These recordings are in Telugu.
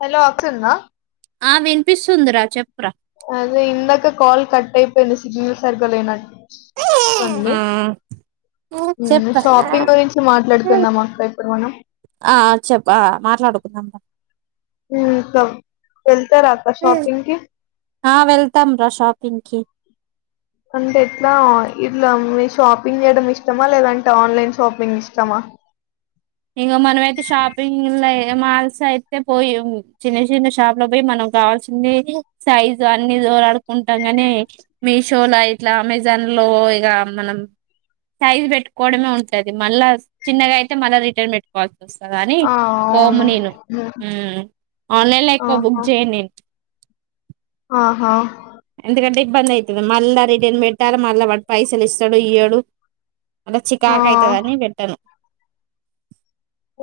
హలో అకిల్ నా ఆ వినిపిస్తుంది రా చెప్రా అదే ఇందాక కాల్ కట్ అయిపోయింది సిగ్నల్ సరిగ్గా లేనట్ ఉంది హుమ్ షాపింగ్ గురించి మాట్లాడుకుందాం అక్క ఇప్పుడు మనం ఆ చెప్ఆ మాట్లాడుకుందాం మీ అక్క హెల్ ఆ వెళ్తాం రా షాపింగ్ కి అంటే ఎట్లా ఇట్లా మీర్ షాపింగ్ చేయడం ఇష్టమా లేదంటే ఆన్లైన్ షాపింగ్ ఇష్టమా. ఎ మాల్స్ అయితే పోయి మ్మ్ చిన్న చిన్న షాప్ లో బోయి మనం కావాల్సింది సైజు అన్ని జోలాడుకుంటాం గాని, మీషో లో ఇట్లా, అమెజాన్ లో ఇగ మనం సైజ్ పెట్టుకోవడమే ఉంటది మళ్ళా చిన్నగా అయితే మళ్ళా రి, టెర్మినెట్ కాల్ వస్తా గాని ఆ పోమ్ అవును నేను ఉమ్, ఆన్లైన్ లో ఎక్కువ బుక్ ఆహా చేయన్ నేను, ఆహా ఎందుకంటే ఇబ్బంది ఐతది, మళ్ళా రిటర్న్ పెట్టాలా మళ్ళ వా పైసలు ఇస్తాడో ఇయడు మల్ల ఆ చికాక్ ఐతది అని పెట్టను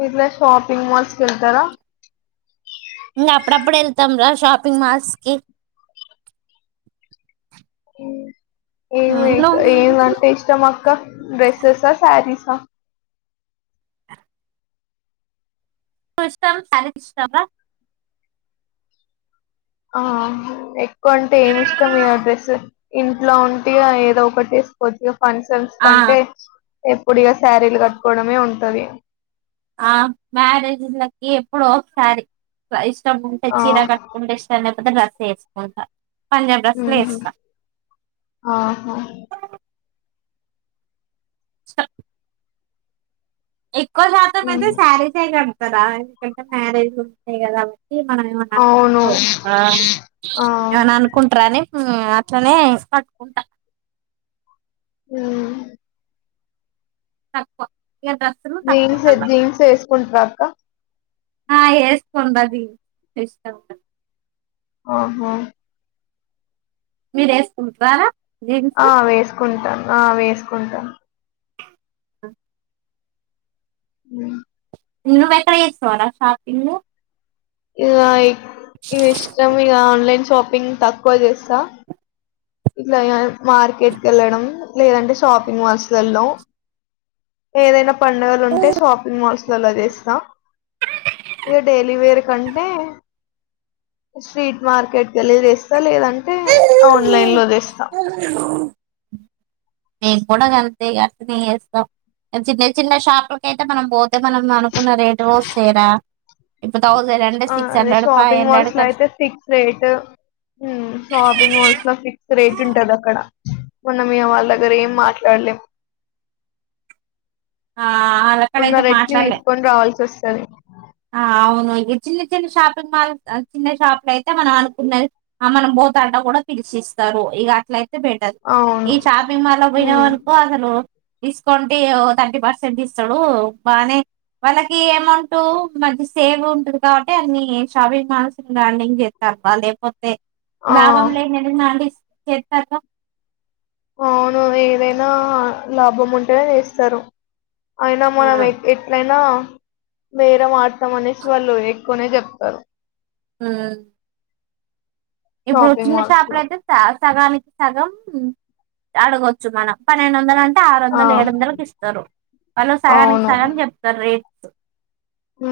ఇట్లా షాపింగ్ మాల్స్ ఎళ్తారా మ్ ప్పుడప్పుడు ఎల్ తమ్రా షాపింగ్ మాల్స్ కి ఏమి నువ్వు ఏ ఏం టే ఇష్టం అక్క డ్రెసెస్ ఆ సారిస్ ఆ కొస్తాం సాల ఇష్టవా ఆ కొంటే ఏమి ఇష్టం ఈ అ డ్రెస్స్ ఇంట్లో ఉంటిగా ఏదో ఒకటి చేసుకోచ్చు కన్సల్స్ ఆ కంటే పొడిగా శారీలు కట్టుకోవడమే ఉంటది ఆ మ్యారేజీలకి ఎప్పుడ ఒకసారి ఇ ఇష్టముంటే ఆ చీర కట్టుకోవడం ఇష్టం లేదా డ్రెస్ వేసుకుంటా పంజాబ్ డ్రెస్లు మ్ హు వేస్తా అహో స ఎక్కువ శాతం అయితే ఉమ్ శారీ సగ సరిసే కడతా ఎందుకంటే మ్యారేజ్ కదా మల్ల అవును ఏమ ఆ ఏమనా అనుకుంటార అని అట్లనే కట్టుకుంటా హమ్ తక్కువ ఇక డ్రస్సులు తక్కువ జీన్స్ అలా జీన్స్ వేసుకుంటార అక్క ఆ వేసుకుంటండి ఇష్ట హా హా మీర వేసుకుంట్రై ఆ వేసుకుంటాను ఆ వేసుకుంటాం ఆ ఉ నువ్వెక్కడ చేస్తావ్ రా షాపింగ్ ఇగ ఇగ ఇష్టం ఇగాఆన్లైన్ షాపింగ్ తక్కువ చేస్తా. ఇట్ల ఇగ మార్కెట్ వెళ్ళడం లేదంటే షాపింగ్ మాల్స్ లో ఏదైనా. పండుగలు ఉంటే షాపింగ్ మాల్స్. లలో చేస్తా ఇగ డైలీ వేర్ కంటే స్ట్రీట్ మార్కెట్ కేలీ చేస్తా లేదంటే అవు. ఆన్లైన్ లో చేస్తా. మేము కూడా గంతే ఇగ అట్లనే చేస్తాం ఎం చిన్న చిన్న షాపులాకు అయితే మనం పోం. ఇప్పుడు థౌజండ్ అంటే ఆ సిక్స్ అదే hundred five shopping hundred malls లో కట్ అయితే ఫిక్స్ రేట్ షాపింగ్ మాల్స్ లో ఫిక్స్ రేట్ ఉంటాది అక్కడ. మొన్న మేము వాళ్ళ దగ్గర ఏం మాట్లాడలేం. ఆ ఆళ్ళ ఉన్న కాడయితే రేట్ కి మాట్లాడలే తీసుకొని రావాల్సి వస్తది ఆహా అవును ఇగ చిన్న చి చిన్న షాపింగ్ మాల్ ఆ చిన్న షాప్లు అయితే మనం అనుకున్నది మనం పోతాంట కూడా పిలిచిస్తరు ఇగ అట్లయి పెట్టదు ఈ అవును షాపింగ్ మాల్ ల పోయిన ఉమ్ మనుకో అసలు. తీసుకంటే థర్టీ పర్సెంట్ ఇస్తడు బాగానే వాళ్ళకి అమౌంట్ మంచి సేవ్ ఉంటుంది కాబట్టి అన్ని షాపింగ్ మాల్స్ బ్రాండింగ్ చేస్తారు బా లేకపోతే తే ఆ లాభం లేనిది ఎందుకు నాడి చేతక్క అవును ఏదైనా లాభం ఉంటేనే చేస్తారు అయినా ఆ, మనం ఎ ఎట్లయినా బేరం ఆడ్తాం అనేసి వాళ్ళు ఎక్కువనే చెప్తరు హ ఇప్పుడు షాపింగ్ చిన్న మాల్స్ లో షాపులైతే త సగానికి సగం అడగొచ్చు మనం పన్నెండు వందల అం టె ఆరు ఆ వందలు ఏడు వందలకి ఇస్తారు వాళ్ళు సగానికి సగం చెప్తరు రేట్ ఉ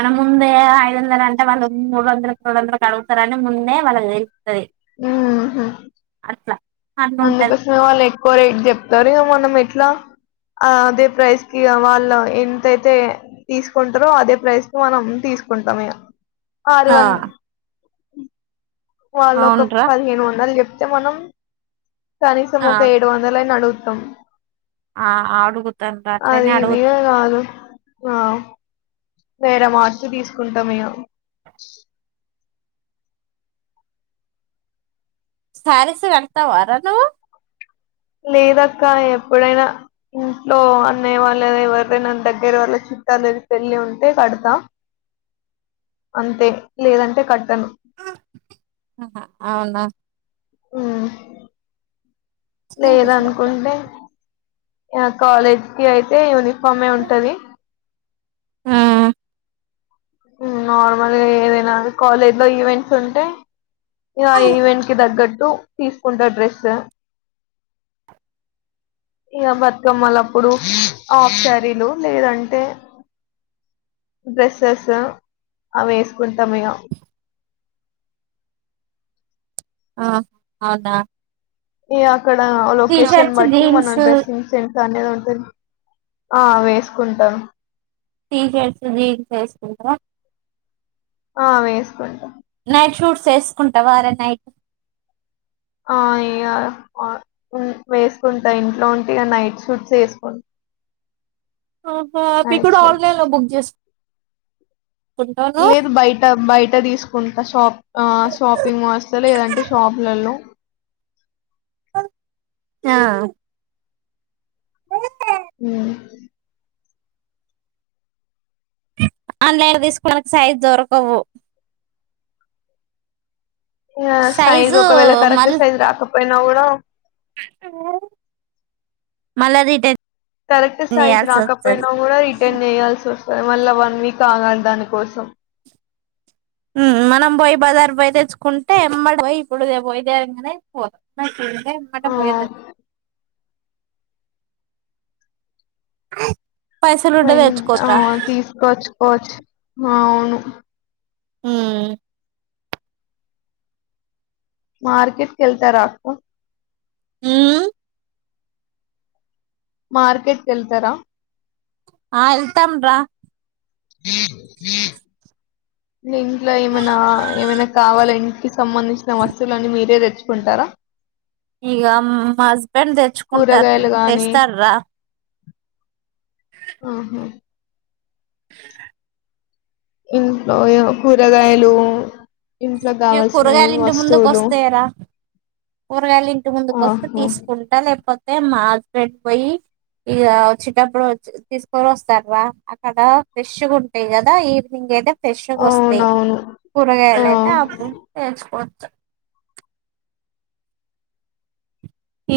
మన ముందే ఐదు వందల అంటే వాళ్ళు మూడు వందలు రెండు వందలు కడుగుతారని ముం దే వాళ్ళకు తే లుస్తది ఉహు అట్లా అట్లుంటది అందుకోసమే వాళ్ళు ఎక్కువ రేట్ చెప్తారు ఇగ మనం ఎట్లా ఆ అదే ప్రైస్ కి వాళ్ళు ఎంతైతే తీసుకుంటారో అదే ప్రైస్ కి మనం తీసుకుంటాము ఇగ ఆరు ఆ వన్ వాళ్ళు ఒక అవునురా పదిహేను వందలు చె అతే మనం కనీసం ఆ ఒక ఏడు వందల అయినా అడుగుతాము కుత్తం ఆ అడుగుత అట్లనే అడుగుతా అ వేరే మార్చి తీసుకుంటాము ఇగ శారీస్ కడతావారా నువ్వు లేదక్క ఎప్పుడైనా ఇంట్లో అన్నయ్య వాళ్ళది ఎవరిదైనా దగ్గర వాళ్ళ చుట్టాల్దీ పెళ్లి ఉంటే కడతా అంతే లేదంటే కట్టను ఆహ అవునా ఊ లేదనుకుంటే ఇగ కాలేజ్ కి అయితే యూనిఫాం మమ్మీ ఉంటది హా నార్మల్ గా ఏదైనా కాలేజ్ లో ఈవెంట్స్ ఉంటే ఇగ ఈవెంట్ కి దగ్గట్టు టూ తీసుకుంటా డ్రెస్ ఇక బతుకమ్మలప్పుడు హాఫ్ శారీలు లేదంటే డ్రెస్సెస్ అవి వేసుకుంటాం ఇగ ఆ అవునా ఏ అప్ ఇక్కడ టీ లొకేషన్ షర్ట్స్ బట్టి మనం జీన్స్ డ్రెస్సింగ్ సెంట్ సన్నది ఉంటుంది ఆ వేసుకుంటాను టీచర్స్ ది వేసుకుంట్ర ఆ వేసుకుంటాం నైట్ షూట్స్ వేసుకుంటావార నైట్ ఆ ఇగ ఆ ఉ వేసుకుంటా ఇంట్లో ఉంటే ఇగ నైట్ సూట్స్ వేసుకు ఆహా అవి కూడా ఆన్లైన్ లో బుక్ చేసుకుంటావా లేదు బయట బయట తీసుకుంటా షాప్ షాపింగ్ వస్తే లేదంటే షాపులలో ఆ హ ఆన్లైన్ తీసుకోడానికి సైజ్ దొరకవు ఆ సైజ్ సైజు ఒకవేళ కరెక్ట్ సైజ్ రాక పోయినకూడ మల్ల రిటర్న్ కరెక్ట్ సైజ్ చేయాల్సి వస్తది రాకపోయినా కూడా రిటర్న్ చేయయాల్సి వ మల్ల వన్ వీక్ ఆగాలి దాని కోసం మనం పోయి బజార్ పోయి తెచ్చుకుంటే ఎమ్మటి పోయి ఇప్పుడుదే పోయదేంగానే పో దే అట్ట ఆ పోయిద్దాం అ పోడ్ ఆ తీసుకోచ్చుకోచ్చ ఆ ను ఉహ్ మార్కెట్ కెల్త రాక్క ఉహ్ మార్కెట్కి ఎళ్తారా ఆహ్ ఎల్తంమ్రా హ ఇంట్లో ఏమైనా ఏమైనా కావాలా ఇంటికి సంబంధించిన. వస్తువులున్నీ మీరే తేస్ కుంటారా ఇగా మా హస్బెండ్ తెచ్చుకుంటారు. తెస్తార్రా ఆహ్ హా [unintelligible] ఇంట్లో ఏవో కూరగాయలు ఇంట్లో ఏగ్ కావాల్సినవి కూరగాయలు ఇంటి వస్తువులు ముందుకోస్తాయ్. రా కూరగాయలు ఇంటి ముందుకు వస్తే ఆహా తీసుకుంటా. లేక్ కపోతే మా హస్బెండ్ పోయి. ఇగా వచ్చేటప్పుడు తీసుకొని వస్తాడ్ర అక్కడ ఫ్రెష్ గుంటాయి. కదా ఈవినింగ్ అయితే ఫెష్గా వస్తాయి. అవునవును ఆ కూరగాయలు అయితే అప్పుడు తెచ్చుకున్ చ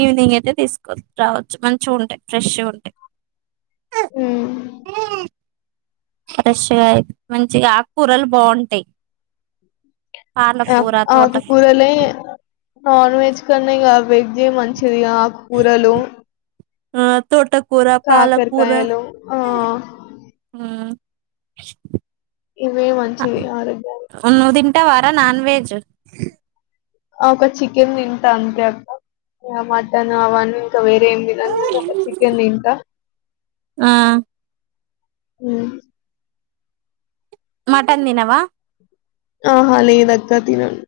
ఈవినింగ్ అయితే తీసుకో రావచ్చు. మంచిగా ఉంటాయి, ఫ్రెష్గా ఉంటాయి. ఉహ్ ఫ్రెష్ గా మంచిగా ఆక్కూరలు బావుంటాయి. ఆ ఆకు కూరలే నన్ వెజ్ కన్నిగా వెజ్జే మంచ్ గా ఆకుకూరలు ఆహ్ తోటకూర, పాలకూర కాకరకాయలు ఆ ఆహ్ ఆ ఇవే మంచివి ఆరోగ్యానికి ట్ట వార నాన్ వెజ్ ఒక చికెన్ తింటా అంతే అక్క. మటన్ అవని ఇంకా వేరే ఏం తినను కానీ ఒక్క చికెన్ తింటా. ఆ ఉహ్మ్ మటన్ దినవా ఆహా లేదక్క తినను.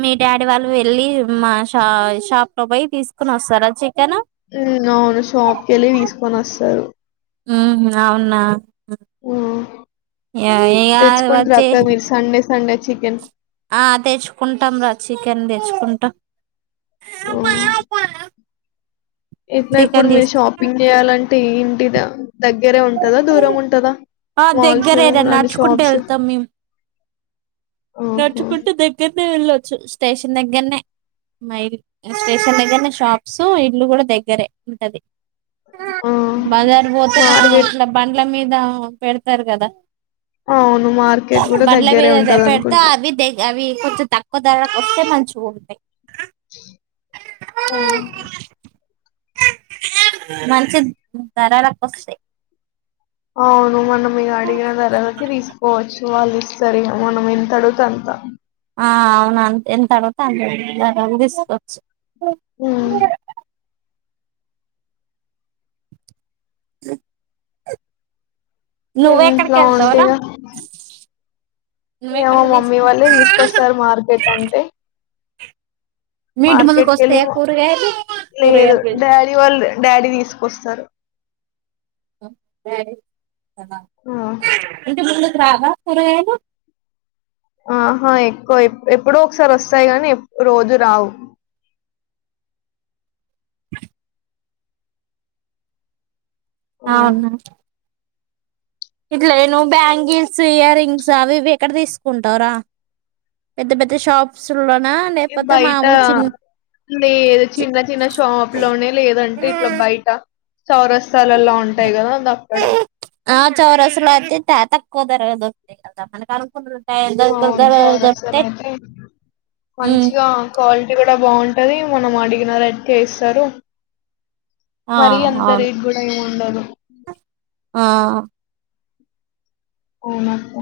మీ డాడీ వాళ్ళు వెళ్ళి. మా షా షాప్ లో పోయి తీసుకుని వస్తారా చికెన్. ఉహ్ అవును షాప్కి వెళ్ళి తీసుకొని వస్తారు. ఆహ్ అవునా ఆ ఏ ఏకాదు తెచ్చుకుంటారు వచ్చి అక్క మీరు సండే సండే చికెన్ ఆ తెచ్చుకుంటాం రా చికెన్ తెచ్చుకుంటా ఓ ఇట్లా ఇప్పుడు చికెన్ మీరు తీసుకు షాపింగ్ చేయాలంటే తంటిద దగ్గరే ఉంటదా దూరం ఉంటదా ఆ మాల్స్ దగ్గరేనా అండ్ నడుచుకుంటూ షాప్స్ వెళ్తాం మేము ఆహా నట్టుకుంటే దగ్గరనే వెళ్ళదు స్టేషన్ దగ్గరనే మ స్టేషన్ దగ్గరనే షాప్స్ ఇల్లు కూడా దగ్గరే ఉంటది ఆ బజారు పోతే మార్కెట్ ఇలా బండ్ల మీద దా పెడతారు కదా అవును మార్కెట్ కూడా బండ్ల దగ్గరే మీద ఉంటది అనుకు పెడితే అవి దగ అవి కొంచెం తక్కువ ధరకు వస్తే మంచి ఉంటాయి ఆ మంచి దారార పస్తే అవును మొన్న అడి ధర తీసుకోవచ్చు వాళ్ళు ఇస్తాఇగా మనం ఎంత అడుగుతే అంత ఆ అవునుంతే ఎంత తర్వాత అంత తీసుకోవచ్చు హమ్ ఇ ఇంట్లా ఉంటాగా ఏమో నువ్వెక్కడికి మమ్మీ తీసుకు వాళ్ళే తీసుకొస్తారు మార్కెట్ అంటే మీ ఇంటి ముందుకు మార్కెట్ వస్తాయా వెెళ్ళిము కూరగాయలు లేదు కూరగాయలు డాడీ వాళ్ళు డాడీ తీసుకొస్తారు డాడీ ఆ. ఇంటి ముందర్ రావా కూరగాయలు ఆహా ఎక్కువ ఎప్పు ఎప్పుడో ఒకసారి వస్తాయి గానీ రోజు రావు ఆ. అవునా ఇట్లాను బ్యాంగిల్స్ ఇయ రింగ్స్ అవి ఇవి ఎక్కడ తీసుకుంటార పెద్ద పెద్ద షాప్స్ లోనా లేకపోతే బయట మామూలు చిన్న లే చిన్న చిన్న షాప్ లోనే లేదంటే ఇట్లా బయట సరసాలలా ఉంటాయి కదా ద అక్కడ ద ద మ అవును చౌరస్తా లో అయితే మంచిగా క్వాలి కూడా బాగుంటది. మనం అడిగిన రేట్ కే ఇస్తారు. ఆ మరీ అంత అవును రేటు గుడా ఏం ఉండదు. ఆ అవునక్క